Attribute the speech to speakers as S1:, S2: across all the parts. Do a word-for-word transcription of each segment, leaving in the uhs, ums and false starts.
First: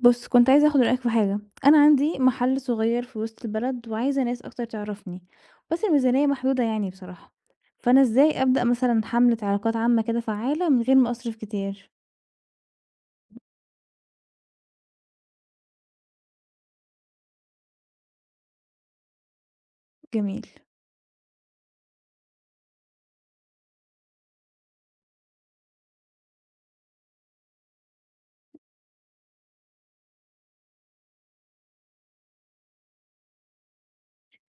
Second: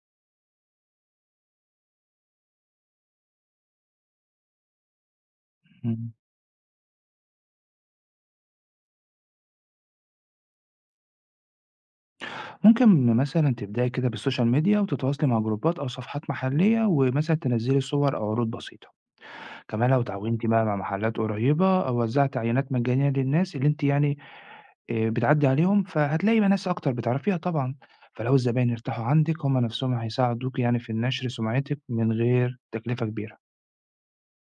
S1: بُص، كنت عايزة آخُد رأيك في حاجة، أنا عندي محل صغير في وسط البلد وعايزة ناس أكتر تعرفني، بس
S2: إمم.
S1: الميزانية محدودة يعني بصراحة، فأنا إزاي أبدأ مثلًا حملة علاقات عامة كده فعّالة من غير ما أصرف كتير؟
S2: ممكن مثلًا تبدئي كده بالسوشيال ميديا وتتواصلي مع جروبات أو صفحات محلية، ومثلًا تنزّلي صور أو عروض بسيطة. كمان لو
S1: جميل،
S2: اتعاونتِ بقى مع محلات قريبة أو وزّعتِ عينات مجانية للناس اللي أنتِ يعني آآ بتعدّي عليهم، فهتلاقي بقى ناس أكتر بتعرفيها طبعًا. فلو الزباين ارتاحوا عندِك هم نفسهم هيساعدوكِ يعني في النشر سمعتِك من غير تكلفة كبيرة.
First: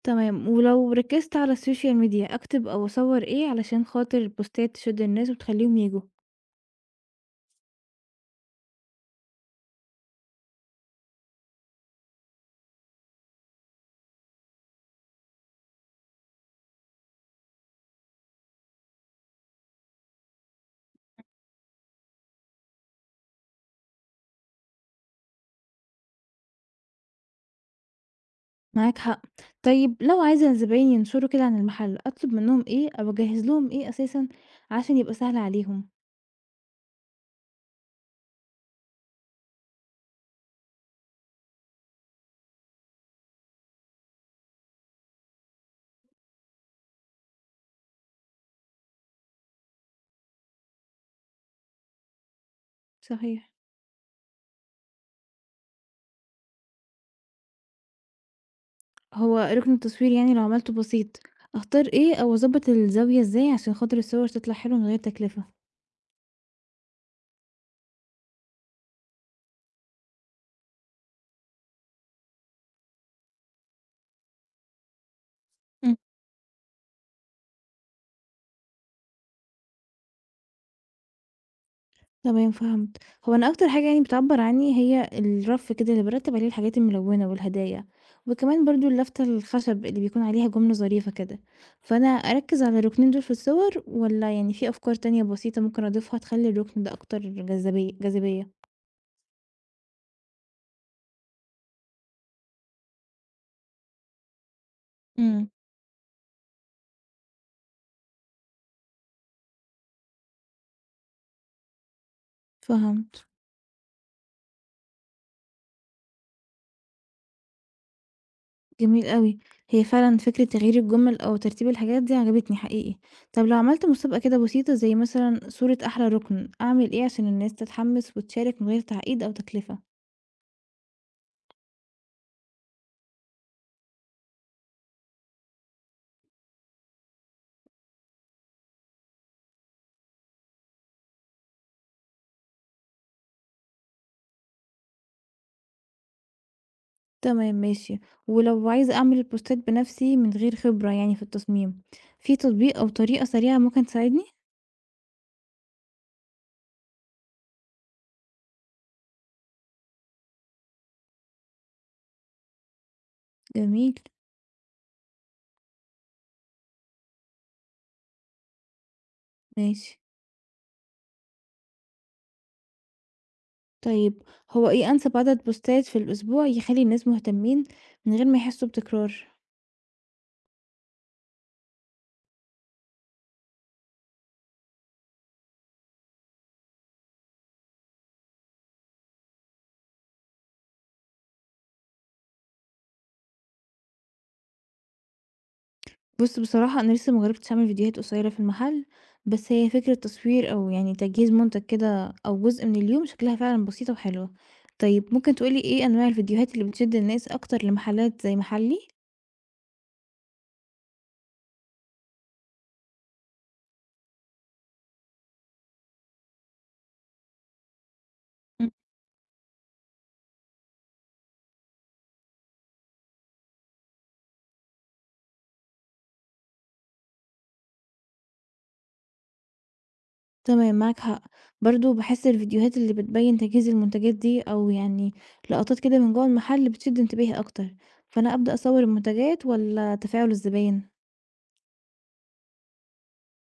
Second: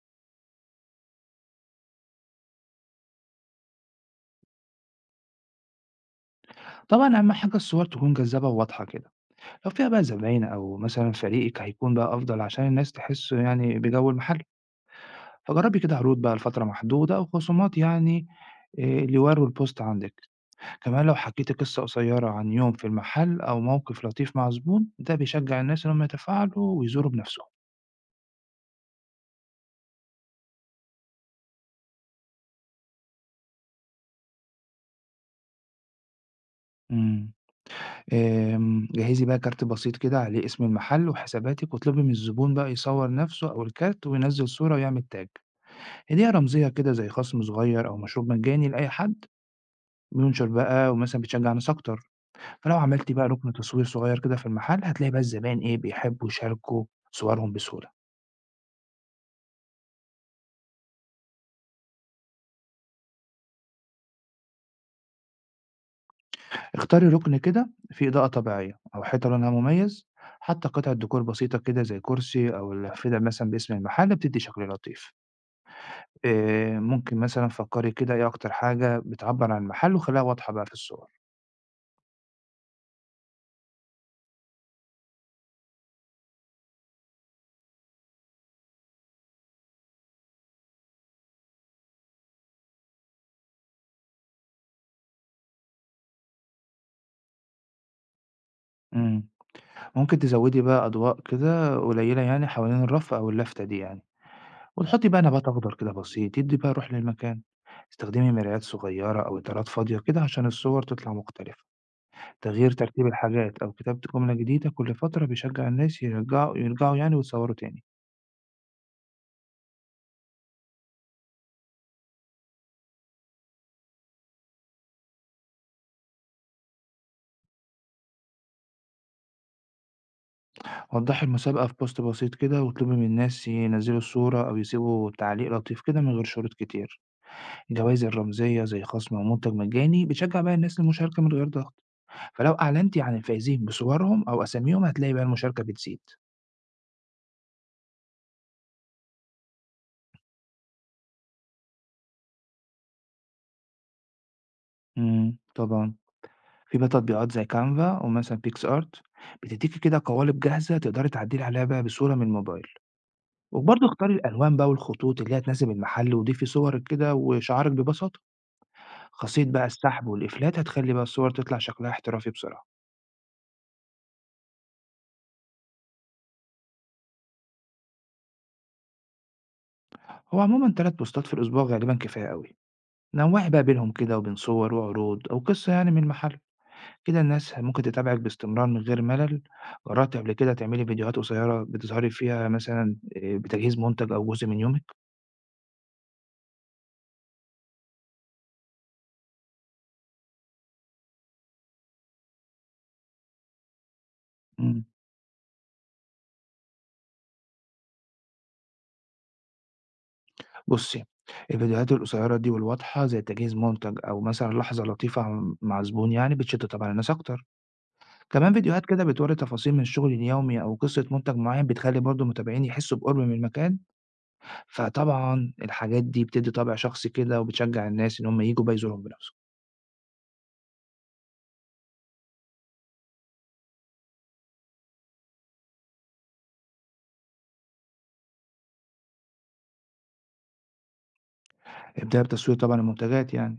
S1: تمام، ولو ركّزت على السوشيال ميديا أكتب أو أصوّر إيه علشان خاطر البوستات تشد الناس وتخلّيهم ييجوا؟
S2: طبعًا أهم حاجة الصور تكون جذابة وواضحة كده، لو فيها بقى زباين أو مثلًا فريقِك هيكون بقى أفضل عشان الناس تحس يعني بجو المحل. فجرّبي كده عروض بقى لفترة محدودة أو خصومات يعني آآ اللي يورّوا الpost عندِك. كمان لو حكيتِ قصة قصيّرة عن يوم في المحل أو موقف لطيف مع زبون، ده بيشجّع الناس إن هم يتفاعلوا ويزوروا بنَفْسهم.
S1: معاك حق، طيب لو عايزة زباين ينشروا كده عن المحل، أطلب منّهم إيه أو أجهّز لهم إيه أساسًا عشان يبقى سهل عليهم؟
S2: إمم. آمم جهّزي بقى كارت بسيط كده عليه اسم المحل وحساباتِك واطلبي من الزبون بقى يصوّر نَفْسه أو الكارت وينزّل صورة ويعمل تاغ. هدية رمزية كده زي خصم صغير أو مشروب مجاني لأي حد بينشر بقى ومثلًا بتشجّع ناس أكتر. فلو عملتِ بقى
S1: صحيح.
S2: رُكن تصوير صغير كده في المحل، هتلاقي بقى الزباين إيه، بيحبّوا يشاركوا صورهم بسهولة.
S1: هو ركن التصوير يعني لو عملته بسيط، اختار ايه او اظبط الزاوية ازاي عشان خاطر الصور تطلع حلوة من غير تكلفة.
S2: اختاري رُكن كده فيه إضاءة طبيعية أو حيطة لونها مميز، حتى قطعة ديكور بسيطة كده زي كرسي أو الأفِّدة مثلًا باسم المحل بتدّي شكل لطيف.
S1: مم.
S2: آآ ممكن مثلًا فكّري كده إيه أكتر حاجة بتعبّر عن المحل وخلّيها واضحة بقى في الصور.
S1: تمام، فهمت. هو انا اكتر حاجة يعني بتعبر عني هي الرف كده اللي برتب عليه الحاجات الملونة والهدايا، وكمان برضو اللافتة الخشب اللي بيكون عليها جملة ظريفة كده، فانا اركز على الركنين دول في الصور ولا يعني في افكار تانية بسيطة ممكن اضيفها تخلي الركن ده اكتر جذابية جاذبية.
S2: إمم. ممكن تزوّدي بقى أضواء كده قليلة يعني حوالين الرف أو اللافتة دي يعني. وتحطي بقى
S1: مم.
S2: نبات أخضر كده بسيط يدي بقى روح للمكان. استخدمي مرايات صغيرة أو إطارات فاضية كده عشان الصور تطلع مختلفة. تغيير ترتيب
S1: فهمت.
S2: الحاجات أو كتابة جملة جديدة كل فترة بيشجع الناس يرجعوا يرجعوا يعني ويتصوروا تاني.
S1: جميل أوي. هي فعلًا فكرة تغيير الجُمَل أو ترتيب الحاجات دي عجبتني حقيقي. طب لو عملت مسابقة كده بسيطة زي مثلًا صورة أحلى رُكن، أعمل إيه عشان الناس تتحمس وتشارك من غير تعقيد أو تكلفة؟
S2: وضحي المسابقة في بوست بسيط كده واطلبي من الناس ينزلوا الصورة أو يسيبوا تعليق لطيف كده من غير شروط كتير. الجوائز الرمزية زي خصم أو منتج مجاني بتشجع بقى الناس للمشاركة من غير ضغط. فلو أعلنتي عن الفائزين بصورهم أو أساميهم هتلاقي بقى المشاركة بتزيد.
S1: تمام، ماشي. ولو عايزة أعمل البوستات بنفسي من غير خبرة يعني في التصميم، في تطبيق أو طريقة سريعة ممكن تساعدني؟
S2: امم طبعا في بقى تطبيقات زي كانفا ومثلا بيكس ارت بتديكي كده قوالب جاهزة تقدري تعدلي عليها بقى بصورة من الموبايل. وبرضه
S1: جميل،
S2: اختاري الألوان بقى والخطوط اللي هتناسب المحل وضيفي صورك كده وشعارك ببساطة. خاصية بقى
S1: ماشي.
S2: السحب والإفلات هتخلي بقى الصور تطلع شكلها احترافي بسرعة.
S1: طيب، هو إيه أنسب عدد بوستات في الأسبوع يخلّي الناس مهتمين من غير ما يحسّوا بتكرار؟
S2: هو عموما تلات بوستات في الأسبوع غالبا كفاية قوي. نوعي بقى بينهم كده وبين صور وعروض أو قصة يعني من المحل. كده الناس ممكن تتابعك باستمرار من غير ملل. جربت قبل كده تعملي فيديوهات قصيرة بتظهري فيها مثلا إيه، بتجهيز منتج أو جزء من يومك؟
S1: بُص بصراحة أنا لسه ما جرّبتش أعمل فيديوهات قصيّرة في المحل، بس هي فكرة تصوير أو يعني تجهيز مُنتَج كده أو جزء من اليوم شكلها فعلًا بسيطة وحلوة. طيب ممكن تقول لي إيه أنواع الفيديوهات اللي بتشد الناس أكتر لمحلات زي محلي؟
S2: بُصّي، الفيديوهات القصيرة دي والواضحة زي تجهيز منتج أو مثلًا لحظة لطيفة م مع زبون يعني بتشد طبعًا الناس أكتر، كمان
S1: إمم.
S2: فيديوهات كده بتورّي تفاصيل من الشغل اليومي أو قصة منتج معين بتخلّي برضه المتابعين يحسّوا بقرب من المكان، فطبعًا الحاجات دي بتدّي طابع شخصي كده وبتشجّع الناس إن هم ييجوا بقى يزورهم بنَفْسهم.
S1: تمام، معاك حق، برضه باحس الفيديوهات اللي بتبيّن تجهيز المنتجات دي أو يعني لقطات كده من جوّه المحل بتشد انتباهي أكتر، فأنا أبدأ أصوّر المنتجات والّا تفاعل الزباين؟
S2: ابدأ بتصوير طبعًا المنتجات يعني،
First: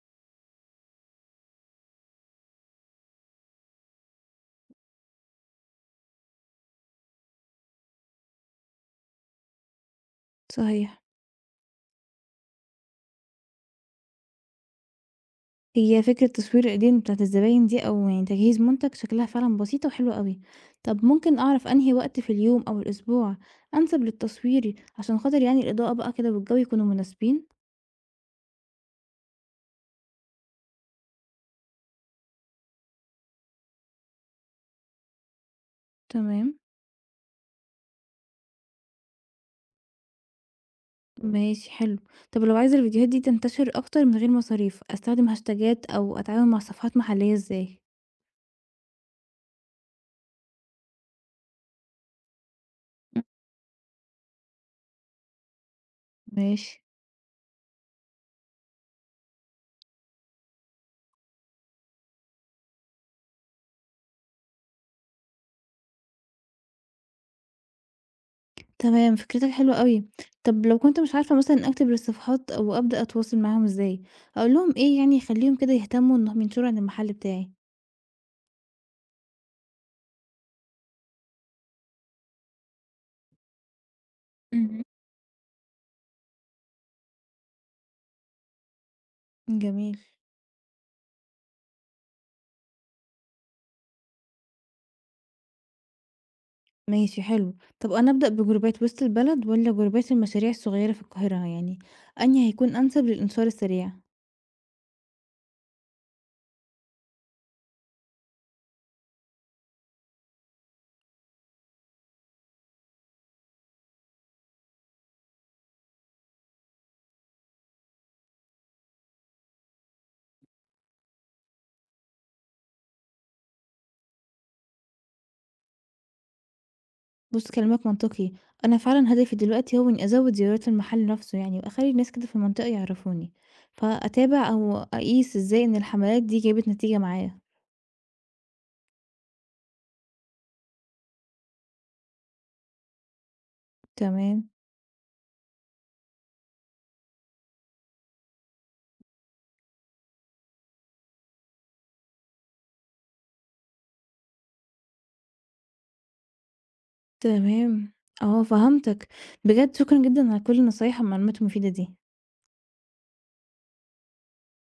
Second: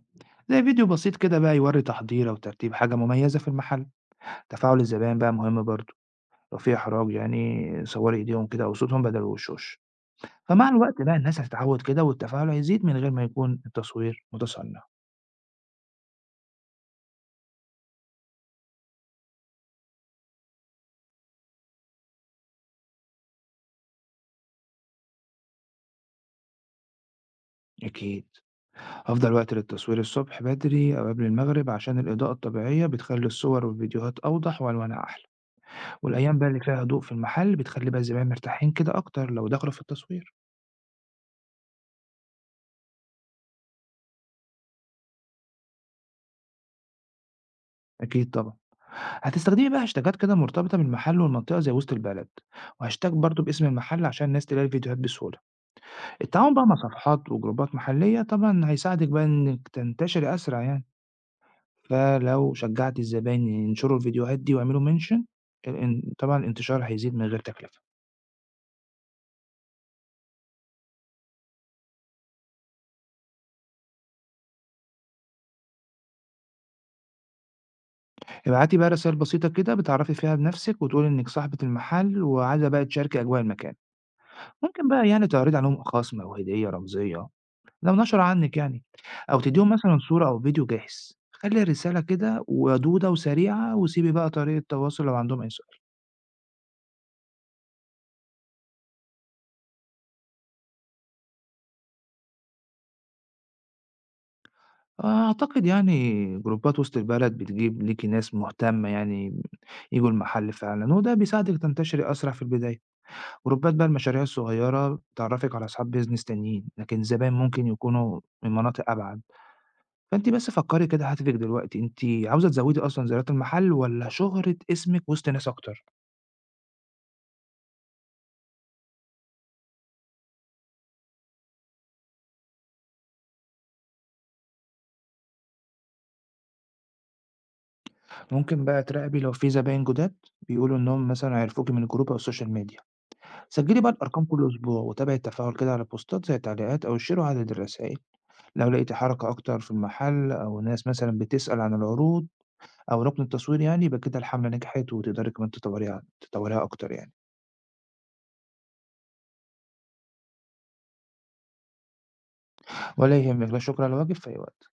S2: زي فيديو بسيط كده بقى يورّي تحضير أو ترتيب حاجة مميزة في المحل، تفاعل الزبائن بقى مهم برضه، لو في إحراج يعني صوري إيديهم كده أو صوتهم بدل الوشوش. فمع
S1: صحيح.
S2: الوقت بقى الناس هتتعود كده والتفاعل هيزيد من غير ما يكون التصوير متصنع.
S1: هي فكرة تصوير الإيدين بتاعة الزباين دي أو يعني تجهيز منتج شكلها فعلًا بسيطة وحلوة أوي. طب ممكن أعرف أنهي وقت في اليوم أو الأسبوع أنسب للتصوير عشان خاطر يعني الإضاءة بقى كده والجو يكونوا مناسبين؟
S2: أكيد أفضل وقت للتصوير الصبح بدري أو قبل المغرب عشان الإضاءة الطبيعية بتخلي الصور والفيديوهات أوضح وألوانها أحلى. والأيام بقى
S1: تمام،
S2: اللي فيها هدوء في المحل بتخلي بقى الزبائن مرتاحين كده أكتر لو دخلوا في التصوير.
S1: ماشي حلو. طب لو عايزة الفيديوهات دي تنتشر أكتر من غير مصاريف، أستخدم هاشتاجات أو أتعامل مع صفحات محلية إزاي؟
S2: أكيد طبعا هتستخدمي بقى هاشتاجات كده مرتبطة بالمحل والمنطقة زي وسط البلد وهاشتاج
S1: مم،
S2: برضو باسم المحل عشان الناس تلاقي الفيديوهات بسهولة. التعاون بقى
S1: ماشي.
S2: مع صفحات وجروبات محلية طبعا هيساعدك بقى إنك تنتشري أسرع يعني. فلو شجّعتِ الزباين ينشروا الفيديوهات دي واعملوا مينشن ال إن طبعًا الانتشار هيزيد من غير تكلفة.
S1: تمام، فكرتك حلوة أوي. طب لو كنت مش عارفة مثلًا أكتب للصفحات أو أبدأ أتواصل معاهم إزاي؟ أقول لهم إيه يعني يخليهم كده يهتموا إنهم ينشروا عن المحل بتاعي؟
S2: ابعتي بقى رسايل بسيطة كده بتعرّفي فيها بنَفْسِك وتقولي إنِّك صاحبة المحل وعايزة بقى تشاركي أجواء المكان.
S1: اهم.
S2: ممكن بقى يعني تعرضي عليهم خَصم أو هدية رمزية لو نشروا عنِّك يعني أو تدّيهم
S1: جميل.
S2: مثلًا صورة أو فيديو جاهز. خلّي الرسالة كده ودودة وسريعة وسيبي بقى طريقة تواصل لو عندهم أي.
S1: ماشي حلو. طب أنا أبدأ بجروبات وسط البلد والّا جروبات المشاريع الصغيرة في القاهرة؟ يعني أنهي هيكون أنسب للإنتشار السريع؟
S2: أعتقد يعني جروبات وسط البلد بتجيب ليكِ ناس مهتمة يعني ييجوا المحل فعلًا، وده بيساعدِك تنتشري أسرع في البداية، جروبات بقى المشاريع الصغيرة بتعرّفِك على أصحاب بيزنس تانيين، لكن الزباين ممكن يكونوا من مناطق أبعد، فأنتِ بس فكّري كده هدفِك دلوقتي، أنتِ عاوزة تزوّدي أصلًا زيارات المحل والّا شهرة اسمِك وسط ناس أكتر؟
S1: بُص كلامك منطقي. أنا فعلًا هدفي دلوقتي هو إني أزوّد زيارات المحل نفسه يعني وأخلّي الناس كده في المنطقة يعرفوني، فأتابع أو أقيس إزاي إن الحملات دي جابت نتيجة معايا.
S2: ممكن بقى تراقبي لو في زباين جداد بيقولوا إنهم مثلًا عرفوكِ من الجروب أو السوشيال ميديا، سجّلي بقى الأرقام كل
S1: تمام،
S2: أسبوع وتابعي التفاعل كده على البوستات زي التعليقات أو الshare وعدد الرسايل. لو لقيتِ حركة أكتر في المحل أو ناس مثلًا بتسأل عن العروض أو ركن التسويق يعني، يبقى كده الحملة نجحت وتقدري كمان تطوريها تطوريها أكتر يعني.
S1: تمام. آه فهمتك. بجد شكرًا جدًا على كل النصايح والمعلومات المفيدة دي.
S2: ولا يهمِّك، لا شكر على واجب، في أي وقت.